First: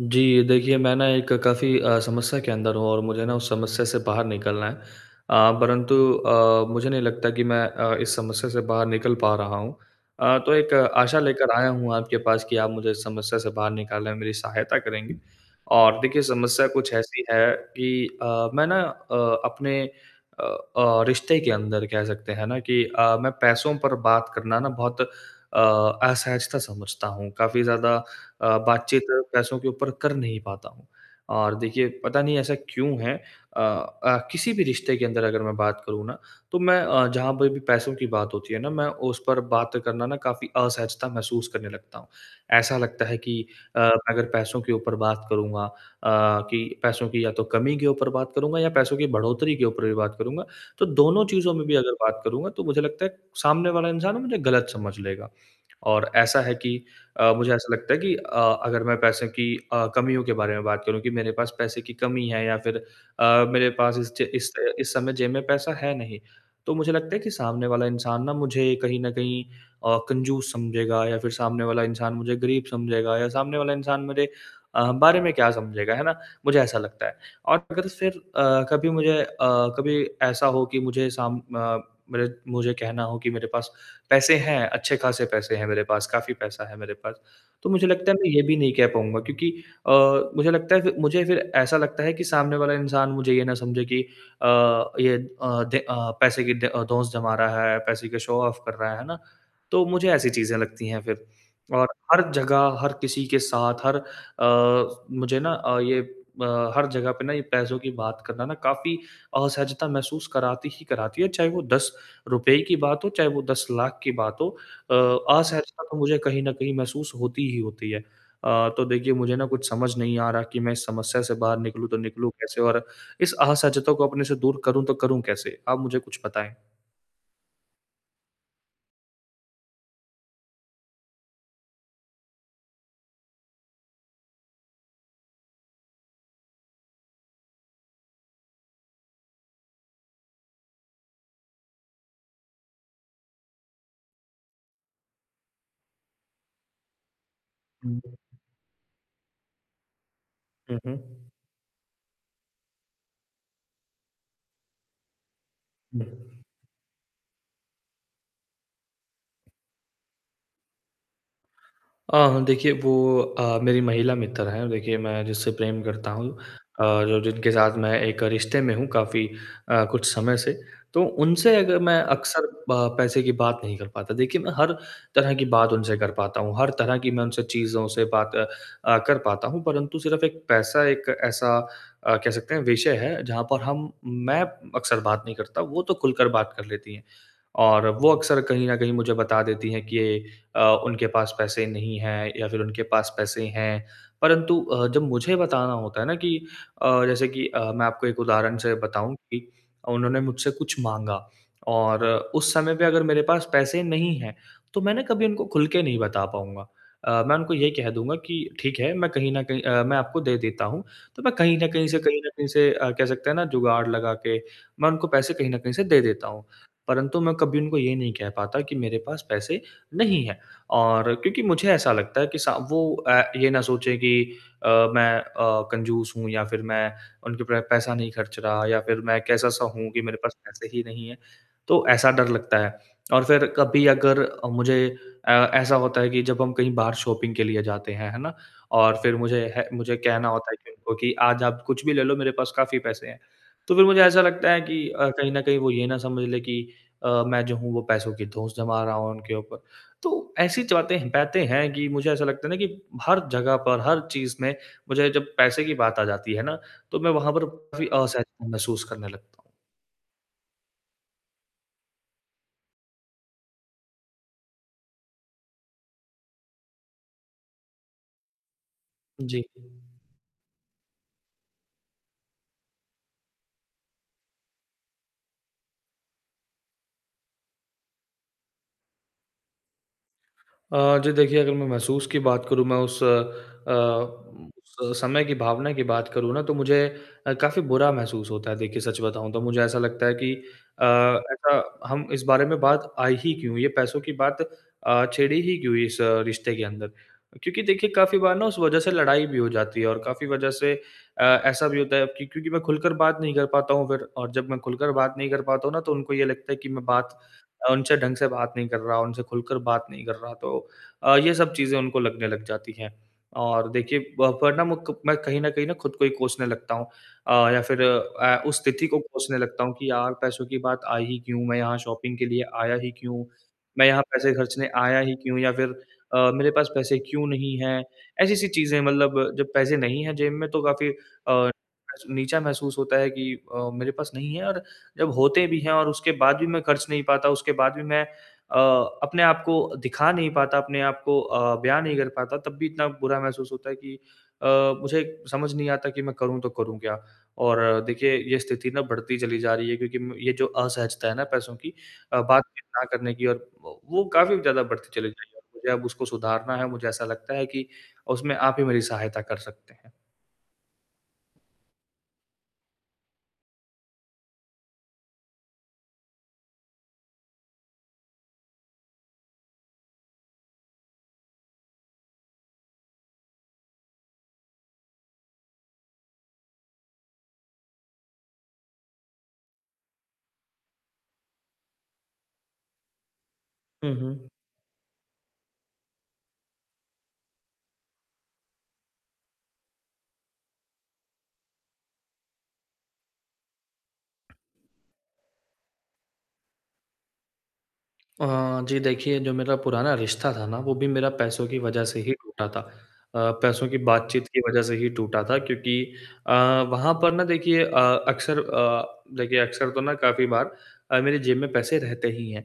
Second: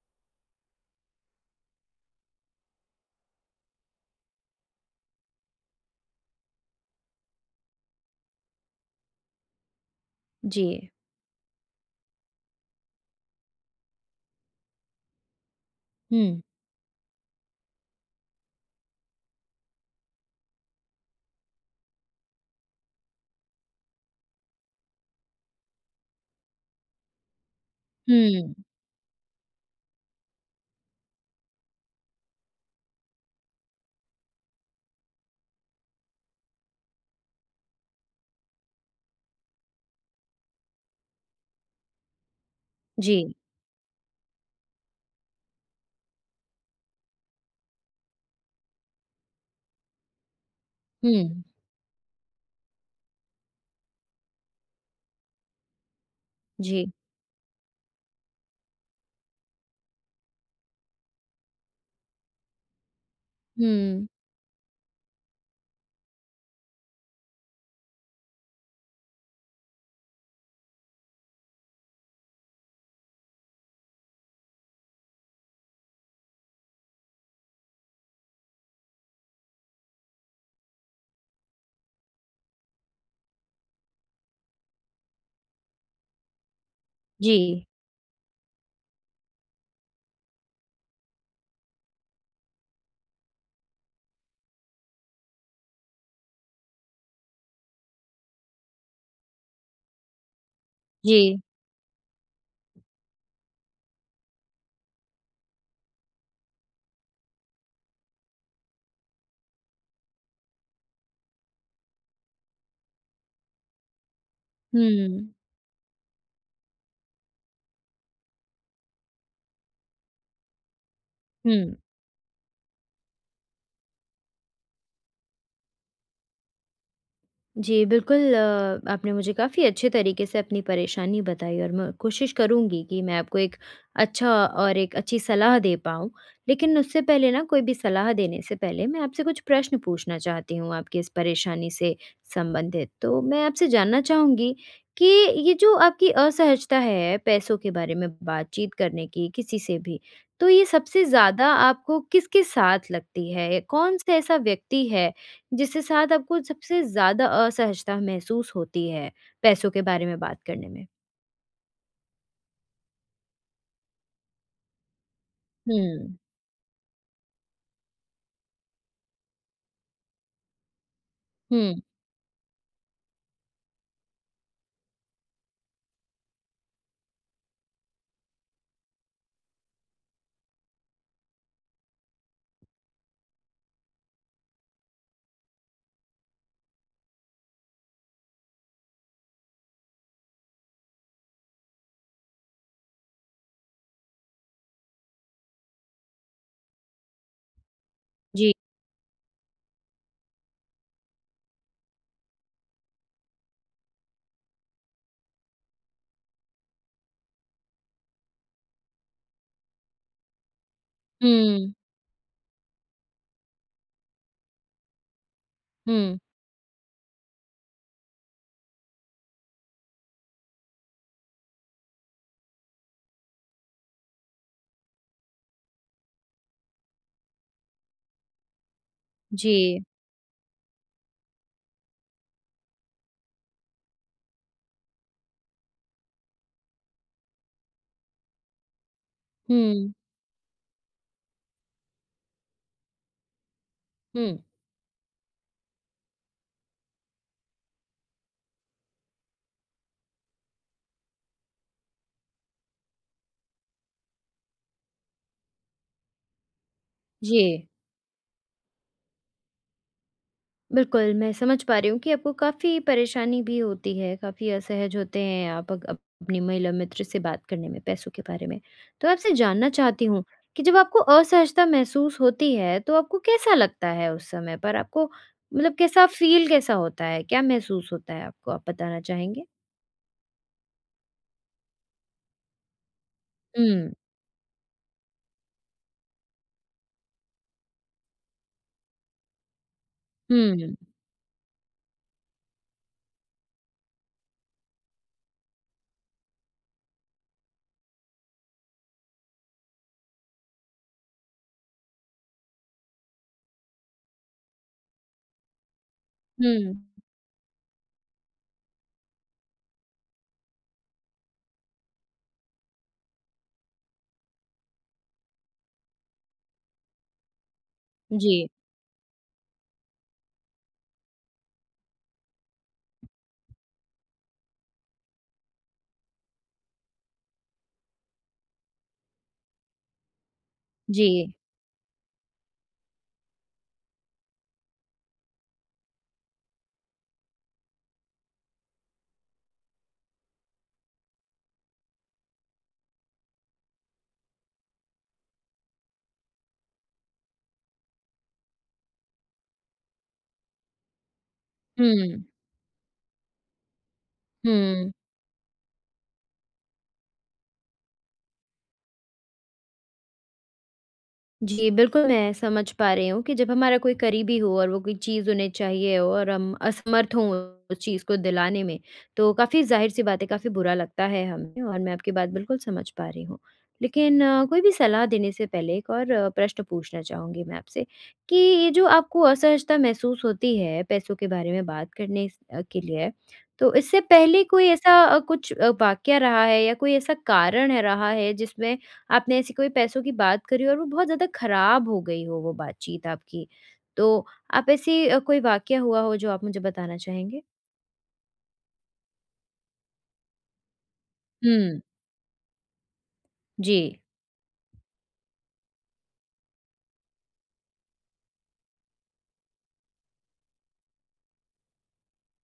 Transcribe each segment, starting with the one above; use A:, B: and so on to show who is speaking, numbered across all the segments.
A: जी, देखिए मैं ना एक काफ़ी समस्या के अंदर हूँ और मुझे ना उस समस्या से बाहर निकलना है। परंतु मुझे नहीं लगता कि मैं इस समस्या से बाहर निकल पा रहा हूँ। तो
B: जी।
A: एक आशा लेकर आया हूँ आपके पास कि आप मुझे इस समस्या से बाहर निकालने में मेरी सहायता करेंगे। और देखिए
B: हुँ।
A: समस्या कुछ ऐसी है कि मैं ना अपने रिश्ते के अंदर कह सकते हैं ना कि मैं पैसों पर बात करना ना बहुत अ, असहजता समझता हूँ। काफ़ी ज़्यादा
B: हुँ।
A: बातचीत पैसों के ऊपर कर नहीं पाता हूँ। और देखिए पता नहीं ऐसा क्यों है। किसी भी रिश्ते के अंदर अगर मैं बात करूँ ना तो मैं जहाँ पर भी पैसों की बात होती है ना मैं उस पर बात करना ना काफ़ी असहजता महसूस करने लगता हूँ। ऐसा लगता है
B: जी।
A: कि मैं अगर पैसों के ऊपर बात करूँगा कि पैसों की या तो कमी के ऊपर बात करूँगा या पैसों की बढ़ोतरी के ऊपर भी बात करूँगा, तो
B: हुँ।
A: दोनों चीज़ों में भी अगर बात करूँगा तो मुझे लगता है सामने वाला इंसान मुझे गलत समझ लेगा। और ऐसा है कि
B: जी।
A: मुझे ऐसा लगता है कि अगर मैं पैसे की कमियों के बारे में बात करूँ कि मेरे पास पैसे की कमी है या फिर मेरे पास
B: हुँ।
A: इस ज इस समय जेब में पैसा है नहीं, तो मुझे लगता है कि सामने वाला इंसान ना मुझे कहीं न कहीं कंजूस समझेगा या फिर सामने वाला इंसान मुझे गरीब समझेगा या सामने वाला इंसान मेरे बारे में क्या समझेगा, है ना? मुझे ऐसा लगता है। और अगर फिर कभी मुझे कभी ऐसा हो कि मुझे कहना हो कि मेरे पास पैसे हैं, अच्छे खासे पैसे हैं मेरे पास, काफ़ी पैसा है मेरे पास।
B: जी।
A: तो मुझे लगता है मैं ये भी नहीं कह पाऊँगा क्योंकि अ, मुझे लगता है फिर ऐसा लगता है कि सामने वाला इंसान मुझे ये ना समझे कि अ, ये अ, दे अ, पैसे की धौंस जमा रहा है, पैसे का शो ऑफ कर रहा है ना? तो मुझे ऐसी चीज़ें लगती हैं फिर
B: जी।
A: और हर जगह, हर किसी के साथ, हर ये हर जगह पे ना ये पैसों की बात करना ना काफ़ी असहजता महसूस कराती ही कराती है, चाहे वो ₹10 की बात हो, चाहे वो 10 लाख की बात हो। अ,
B: हुँ।
A: असहजता तो मुझे कहीं न कहीं महसूस होती ही होती है। तो देखिए मुझे ना कुछ समझ नहीं आ रहा कि मैं इस समस्या से
B: हुँ।
A: बाहर निकलूँ तो निकलूँ कैसे और इस असहजता को अपने से दूर करूँ तो करूँ कैसे? आप मुझे कुछ बताएँ।
B: जी, बिल्कुल आपने मुझे काफ़ी अच्छे तरीके से अपनी परेशानी बताई और मैं कोशिश करूँगी कि मैं आपको एक अच्छा और एक अच्छी सलाह दे पाऊँ। लेकिन उससे पहले ना, कोई भी सलाह देने से पहले मैं आपसे कुछ प्रश्न पूछना चाहती हूँ आपकी इस परेशानी से संबंधित। तो मैं आपसे जानना चाहूँगी कि ये जो आपकी असहजता है पैसों के बारे
A: हुँ,
B: में
A: हुँ।
B: बातचीत करने की किसी से भी, तो ये
A: हुँ,
B: सबसे ज़्यादा आपको किसके साथ लगती है? कौन-सा ऐसा व्यक्ति है जिसके साथ आपको
A: हुँ।
B: सबसे ज़्यादा असहजता महसूस होती है, पैसों के बारे में बात करने में?
A: देखिए वो मेरी महिला मित्र हैं, देखिए मैं जिससे प्रेम करता
B: हुँ।
A: हूँ जो जिनके साथ मैं एक रिश्ते में हूँ काफ़ी कुछ समय से, तो उनसे अगर
B: हुँ।
A: मैं अक्सर ब पैसे की बात नहीं कर पाता। देखिए मैं हर तरह की बात उनसे कर पाता हूँ, हर तरह की मैं उनसे चीज़ों से बात कर पाता हूँ, परंतु सिर्फ़ एक पैसा एक ऐसा कह सकते हैं विषय है, जहाँ पर हम मैं अक्सर बात नहीं करता, वो तो खुलकर बात कर लेती हैं। और वो अक्सर कहीं न कहीं मुझे बता देती हैं कि ये उनके पास पैसे नहीं हैं या फिर उनके पास पैसे हैं। परंतु जब मुझे बताना होता है ना कि जैसे कि मैं आपको एक
B: जी।
A: उदाहरण से बताऊँ कि उन्होंने मुझसे कुछ माँगा और उस समय पे अगर मेरे पास पैसे नहीं हैं, तो मैं ना कभी उनको खुल के नहीं बता पाऊँगा। मैं उनको ये कह दूँगा कि ठीक है, मैं कहीं न कहीं मैं आपको दे देता हूँ। तो मैं कहीं न
B: हुँ।
A: कहीं से कहीं न कहीं से कह सकते हैं ना जुगाड़ लगा के मैं उनको पैसे कहीं न कहीं से दे
B: हुँ।
A: देता हूँ। परंतु मैं कभी उनको ये नहीं कह पाता कि मेरे पास पैसे नहीं हैं। और क्योंकि मुझे ऐसा लगता है कि सा वो ये ना सोचे कि अ, मैं कंजूस हूँ या फिर मैं उनके पे पैसा नहीं खर्च रहा या फिर मैं कैसा-सा
B: जी।
A: हूँ कि मेरे पास पैसे ही नहीं है। तो ऐसा डर लगता है और फिर कभी अगर मुझे ऐसा होता है कि जब हम कहीं बाहर शॉपिंग के लिए जाते हैं, है ना? और फिर मुझे है
B: हुँ।
A: मुझे कहना होता है कि उनको कि आज आप कुछ भी ले लो मेरे पास काफ़ी पैसे हैं। तो फिर मुझे ऐसा
B: हुँ।
A: लगता है कि कहीं न कहीं वो ये ना समझ लें कि मैं जो हूँ वो पैसों की धौंस जमा रहा हूँ उनके ऊपर। तो ऐसी च बातें बातें हैं कि मुझे ऐसा लगता है ना कि हर जगह पर, हर चीज़ में मुझे जब पैसे की बात आ जाती है ना, तो मैं वहाँ
B: जी।
A: पर काफ़ी असहज महसूस करने लगता हूँ।
B: बिल्कुल, मैं समझ पा रही हूँ कि आपको काफ़ी परेशानी भी होती है, काफ़ी असहज होते हैं आप अग अप अपनी महिला मित्र से बात करने में पैसों के बारे में। तो आपसे
A: जी।
B: जानना चाहती हूँ कि जब आपको असहजता महसूस होती है, तो आपको कैसा लगता है उस समय पर? आपको मतलब कैसा फ़ील, कैसा होता है? क्या महसूस होता है आपको? आप बताना चाहेंगे?
A: जी देखिए, अगर मैं महसूस की बात करूँ, मैं उस
B: हुँ।
A: उस समय की भावना की बात करूँ ना, तो मुझे काफ़ी बुरा महसूस होता है। देखिए, सच बताऊँ तो मुझे ऐसा लगता है कि
B: हुँ।
A: ऐसा हम इस बारे में बात आई ही क्यों? ये पैसों की बात छेड़ी ही क्यों इस रिश्ते के अंदर? क्योंकि देखिए, काफ़ी बार ना उस वजह से लड़ाई भी हो जाती है और काफ़ी वजह से ऐसा भी होता है कि क्योंकि मैं खुलकर बात नहीं कर पाता हूँ फिर और जब मैं खुलकर बात नहीं कर पाता हूँ ना, तो उनको ये लगता है कि
B: हुँ।
A: मैं बात उनसे ढंग से बात नहीं कर रहा, उनसे खुलकर बात नहीं कर रहा, तो ये सब चीज़ें उनको लगने लग जाती हैं। और देखिए ब पर ना मुक मैं कहीं न कहीं ना खुद को ही कोसने लगता हूँ या फिर
B: जी।
A: उस स्थिति को कोसने लगता हूँ कि यार पैसों की बात आई ही क्यों? मैं यहाँ शॉपिंग के लिए आया ही क्यों? मैं यहाँ पैसे खर्चने आया ही क्यों? या फिर मेरे पास पैसे क्यों नहीं हैं? ऐसी-ऐसी चीज़ें मतलब जब पैसे नहीं हैं जेब में तो काफ़ी
B: जी।
A: अ, नीचा महसूस होता है कि मेरे पास नहीं है और जब होते भी हैं और उसके बाद भी मैं खर्च नहीं पाता, उसके बाद भी मैं अ, अपने आप को दिखा नहीं पाता, अपने आप को बयाँ नहीं कर पाता, तब भी इतना बुरा महसूस होता है कि अ, मुझे समझ नहीं आता कि मैं करूँ तो करूँ क्या? और देखिए, ये स्थिति ना बढ़ती चली जा रही है क्योंकि म ये जो असहजता है ना पैसों की
B: हुँ।
A: बातचीत ना करने की और वो काफ़ी ज़्यादा बढ़ती
B: हुँ।
A: चली जा रही है और मुझे अब उसको सुधारना है, मुझे ऐसा लगता है कि उसमें आप ही मेरी सहायता कर सकते हैं।
B: जी, बिल्कुल मैं समझ पा रही हूँ कि जब हमारा कोई करीबी हो और वो कोई चीज़ उन्हें चाहिए हो और हम असमर्थ हों उस चीज़ को दिलाने में, तो काफ़ी ज़ाहिर-सी बात है, काफ़ी बुरा लगता है हमें और मैं आपकी बात बिल्कुल समझ पा रही हूँ। लेकिन कोई भी सलाह देने से पहले एक और प्रश्न पूछना चाहूँगी मैं आपसे कि ये जो आपको असहजता महसूस होती है पैसों के बारे में बात करने के लिए, तो
A: हुँ,
B: इससे
A: हुँ।
B: पहले कोई ऐसा कुछ वाक़या रहा है या कोई ऐसा कारण है रहा है जिसमें आपने ऐसी कोई पैसों की बात करी और वो बहुत ज़्यादा खराब हो गई हो वो बातचीत आपकी। तो आप ऐसी कोई वाक़या हुआ हो जो आप मुझे बताना चाहेंगे?
A: अ, जी देखिए, जो मेरा पुराना रिश्ता था ना, वो भी मेरा पैसों की
B: हुँ।
A: वजह से ही टूटा था। पैसों
B: जी।
A: की बातचीत की वजह से ही टूटा था क्योंकि अ, वहाँ पर ना देखिए अक्सर देखिए अक्सर तो ना काफ़ी बार मेरी जेब में पैसे रहते ही हैं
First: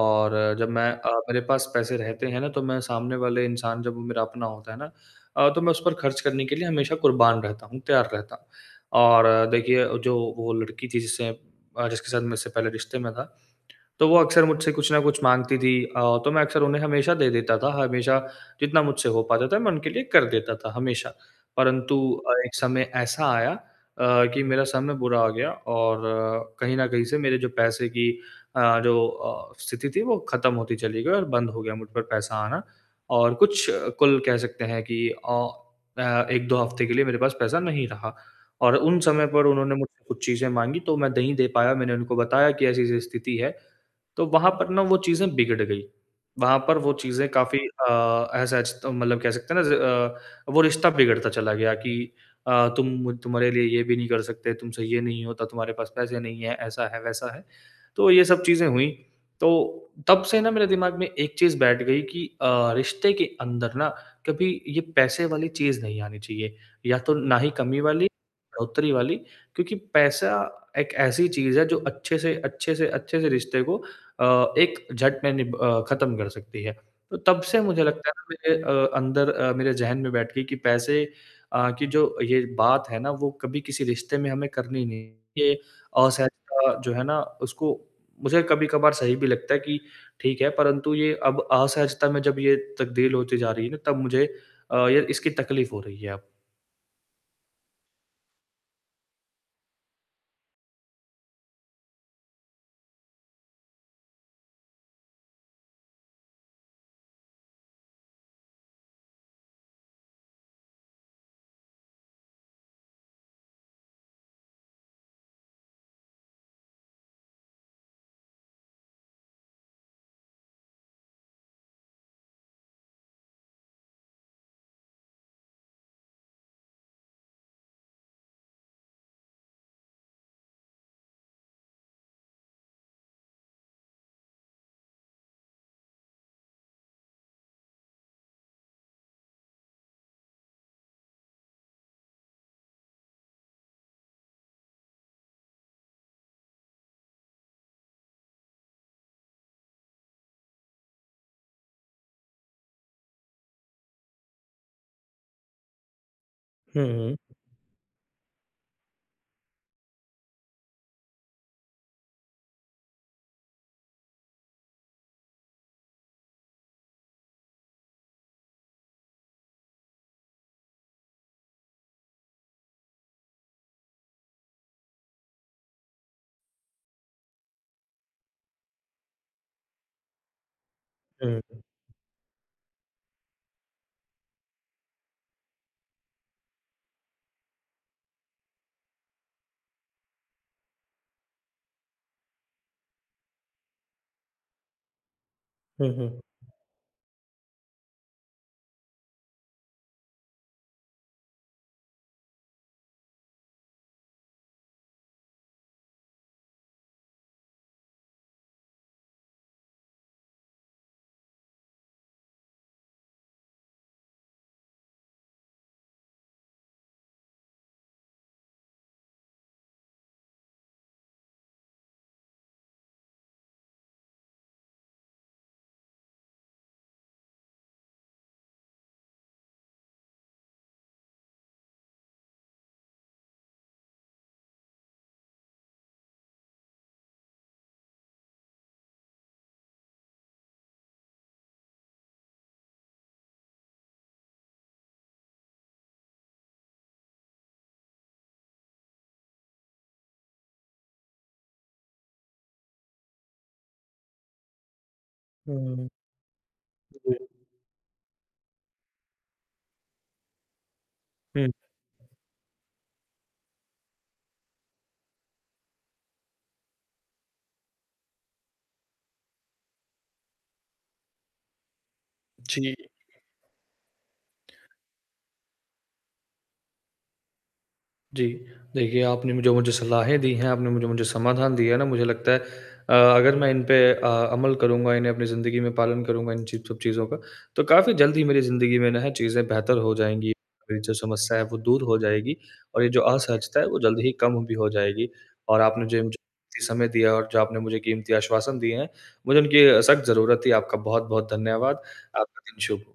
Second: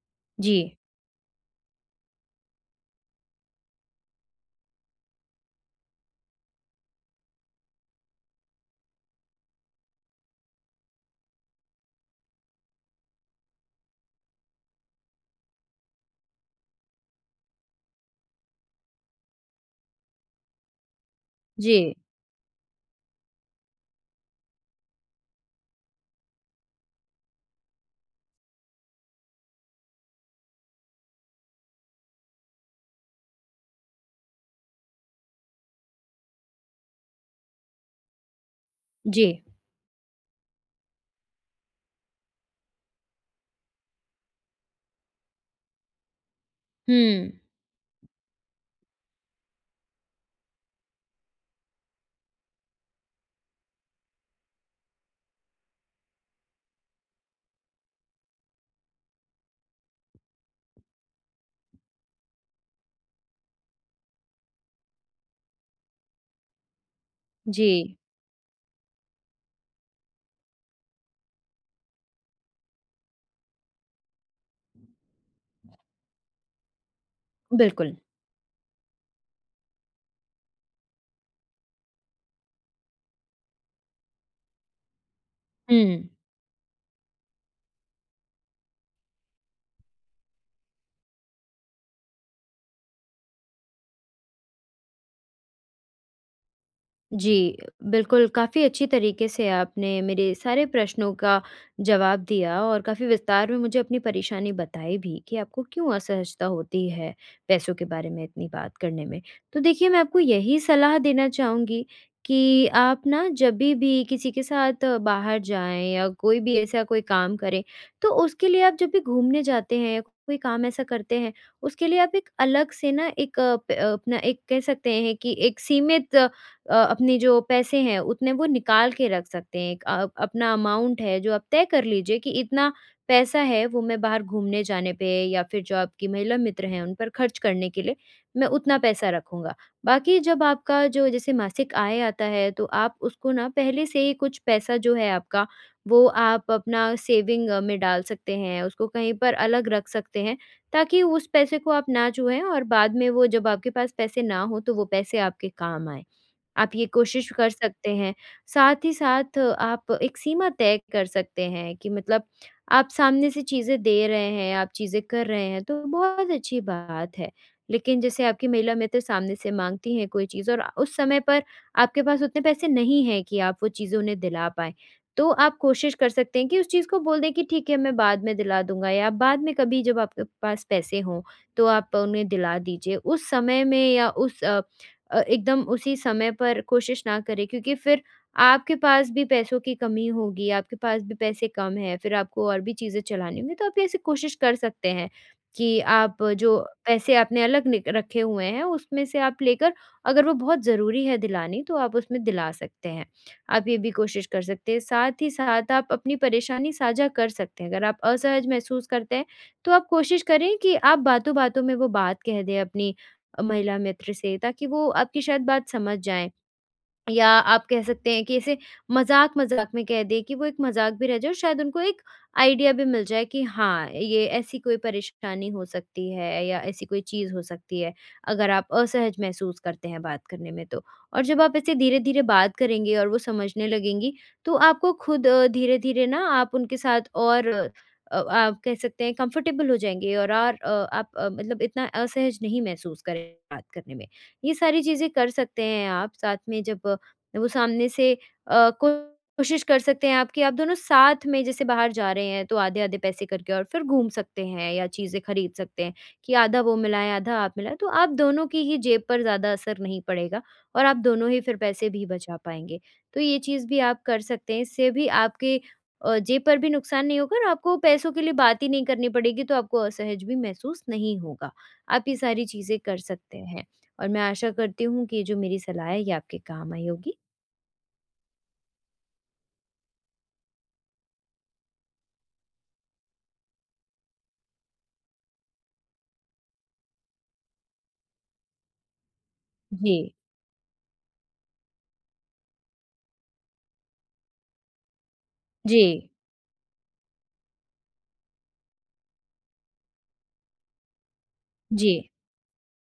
A: और जब
B: जी।
A: मैं मेरे पास पैसे रहते हैं ना, तो मैं सामने वाले इंसान जब वो मेरा अपना होता है ना तो मैं उस पर खर्च करने के लिए हमेशा कुर्बान रहता हूँ, तैयार रहता हूँ। और देखिए, जो वो लड़की थी जिससे जिसके साथ मेरे से पहले रिश्ते में था, तो वो अक्सर मुझसे कुछ ना कुछ माँगती थी तो मैं अक्सर उन्हें हमेशा दे देता था, हमेशा जितना मुझसे हो पाता था मैं उनके लिए कर देता था हमेशा।
B: जी।
A: परंतु एक समय ऐसा आया कि मेरा समय बुरा आ गया और कहीं न कहीं से मेरे जो पैसे की स्थिति थी वो ख़त्म होती चली गई और बंद हो गया मुझ पर पैसा आना। और कुछ कुल कह सकते हैं कि 1-2 हफ़्ते के लिए मेरे पास पैसा नहीं रहा और उन समय
B: जी।
A: पर उन्होंने मुझसे कुछ चीज़ें माँगी तो मैं नहीं दे पाया। मैंने उनको बताया कि ऐसी-ऐसी स्थिति है। तो वहाँ पर ना वो चीज़ें बिगड़ गई। वहाँ पर वो चीज़ें
B: हुँ।
A: काफ़ी असहज तो मतलब कह सकते हैं ना वो रिश्ता बिगड़ता चला गया कि तुम्हारे लिए ये भी नहीं कर सकते, तुमसे ये नहीं होता, तुम्हारे पास पैसे नहीं हैं, ऐसा है, वैसा है। तो ये सब चीज़ें हुई। तो तब से ना मेरे दिमाग में एक चीज़ बैठ गई कि रिश्ते के अंदर ना कभी ये पैसे वाली चीज़ नहीं आनी चाहिए। या तो ना ही कमी
B: जी,
A: वाली, बढ़ोतरी वाली क्योंकि पैसा एक ऐसी चीज़ है जो अच्छे से अच्छे से रिश्ते को एक झट में खत्म कर सकती है। तो तब से मुझे
B: बिल्कुल।
A: लगता है ना मेरे अंदर मेरे ज़हन में बैठ गई कि पैसे की जो ये बात है ना वो कभी किसी रिश्ते में हमें करनी नहीं। ये
B: हुँ।
A: असहजता जो है ना उसको मुझे कभी-कभार सही भी लगता है कि ठीक है, परंतु ये अब असहजता में जब ये तब्दील होती जा रही है ना तब मुझे ये इसकी तकलीफ हो रही है अब।
B: जी, बिल्कुल, काफ़ी अच्छी तरीके से आपने मेरे सारे प्रश्नों का जवाब दिया और काफ़ी विस्तार में मुझे अपनी परेशानी बताई भी कि आपको क्यों असहजता होती है पैसों के बारे में इतनी बात करने में। तो देखिए, मैं आपको यही सलाह देना चाहूँगी कि आप ना, जभी भी किसी के साथ बाहर जाएँ या कोई भी ऐसा कोई काम करें, तो उसके लिए आप जब भी घूमने जाते हैं या कोई काम ऐसा करते हैं, उसके लिए आप एक अलग से ना, एक अ, प अपना एक कह सकते हैं कि एक सीमित, अपने जो पैसे हैं उतने वो निकाल के रख सकते हैं। एक अपना अमाउंट है जो आप तय कर लीजिए कि इतना पैसा है वो मैं बाहर घूमने जाने पे या फिर जो आपकी महिला मित्र हैं उन पर खर्च करने के लिए मैं उतना पैसा रखूँगा। बाकी जब आपका जो जैसे मासिक आय आता है, तो आप उसको ना, पहले से ही कुछ पैसा जो है आपका वो आप अपना सेविंग में डाल सकते हैं, उसको कहीं पर अलग रख सकते हैं ताकि उस पैसे को आप ना छुएँ और बाद में वो जब आपके पास पैसे ना हो तो वो पैसे आपके काम आएँ। आप
A: हुँ,
B: ये
A: हुँ।
B: कोशिश कर सकते हैं। साथ ही साथ आप एक सीमा तय कर सकते हैं कि मतलब, आप सामने से चीज़ें दे रहे हैं, आप चीज़ें कर रहे हैं, तो बहुत अच्छी बात है। लेकिन जैसे आपकी महिला मित्र सामने से माँगती हैं कोई चीज़ और उस समय पर आपके पास उतने पैसे नहीं हैं कि आप वो चीज़ें उन्हें दिला पाएँ। तो आप कोशिश कर सकते हैं कि उस चीज़ को बोल दें कि ठीक है, मैं बाद में दिला दूँगा, या बाद में कभी जब आपके पास पैसे हों,
A: हुँ, हुँ,
B: तो आप उन्हें दिला दीजिए। उस समय में या उस एकदम उसी समय पर कोशिश ना करें, क्योंकि फिर आपके पास भी पैसों की कमी होगी, आपके पास भी पैसे कम हैं, फिर आपको और भी चीज़ें चलानी होंगी, तो आप ऐसे कोशिश कर सकते हैं कि
A: हुँ,
B: आप जो पैसे आपने अलग निक रखे हुए हैं, उसमें से आप लेकर, अगर वो बहुत ज़रूरी है दिलानी, तो आप उसमें दिला सकते हैं। आप ये भी कोशिश कर सकते हैं। साथ ही साथ आप अपनी परेशानी साझा कर सकते हैं। अगर आप असहज महसूस करते हैं, तो आप कोशिश करें कि आप बातों-बातों में वो बात कह दें अपनी महिला मित्र से, ताकि वो आपकी शायद बात समझ जाएँ। या आप कह सकते हैं कि ऐसे मज़ाक-मज़ाक में कह दें, कि वो एक मज़ाक भी रह जाए और शायद उनको एक आइडिया भी मिल जाए कि हाँ, ये ऐसी कोई परेशानी हो सकती है या ऐसी कोई चीज़ हो सकती है, अगर आप असहज महसूस करते हैं बात करने में तो। और जब आप ऐसे धीरे-धीरे बात करेंगे और वो समझने लगेंगी, तो आपको खुद धीरे-धीरे ना, आप उनके साथ और आप कह सकते हैं कंफ़र्टेबल हो जाएँगे, और और आप मतलब इतना असहज नहीं महसूस करेंगे बात करने में। ये सारी चीज़ें कर सकते हैं आप, साथ में जब वो सामने से कोशिश कर सकते हैं आप कि आप दोनों साथ में जैसे बाहर जा रहे हैं, तो आधे-आधे पैसे करके और फिर घूम सकते हैं या चीज़ें खरीद
A: हुँ,
B: सकते
A: हुँ,
B: हैं, कि आधा वो मिलाएँ, आधा आप मिलाएँ। तो आप दोनों की ही जेब पर ज़्यादा असर नहीं पड़ेगा और आप दोनों ही
A: हुँ।
B: फिर पैसे भी बचा पाएँगे। तो ये चीज़ भी आप कर सकते हैं। इससे भी आपके जेब पर भी नुकसान नहीं होगा और आपको पैसों के लिए बात ही नहीं करनी पड़ेगी, तो आपको असहज भी महसूस नहीं होगा। आप ये सारी
A: जी।
B: चीज़ें कर सकते हैं और मैं आशा करती हूँ कि ये जो मेरी सलाह है ये आपके काम आई होगी।
A: जी, देखिए आपने मुझे मुझे सलाहें दी हैं, आपने मुझे मुझे समाधान दिया है ना, मुझे लगता है अगर मैं इन पे अमल करूँगा, इन्हें अपनी ज़िंदगी में पालन करूँगा इन चीज़ सब चीज़ों का, तो काफ़ी जल्द ही मेरी ज़िंदगी में ना है चीज़ें बेहतर हो
B: जी।
A: जाएँगी। मेरी जो समस्या है वो दूर हो जाएगी और ये जो असहजता है वो जल्द ही कम भी हो जाएगी और आपने जो
B: जी।
A: मुझे कीमती समय दिया और जो आपने मुझे कीमती आश्वासन दिए हैं, मुझे उनकी सख्त ज़रूरत थी। आपका बहुत-बहुत धन्यवाद।
B: जी।
A: आपका दिन शुभ हो।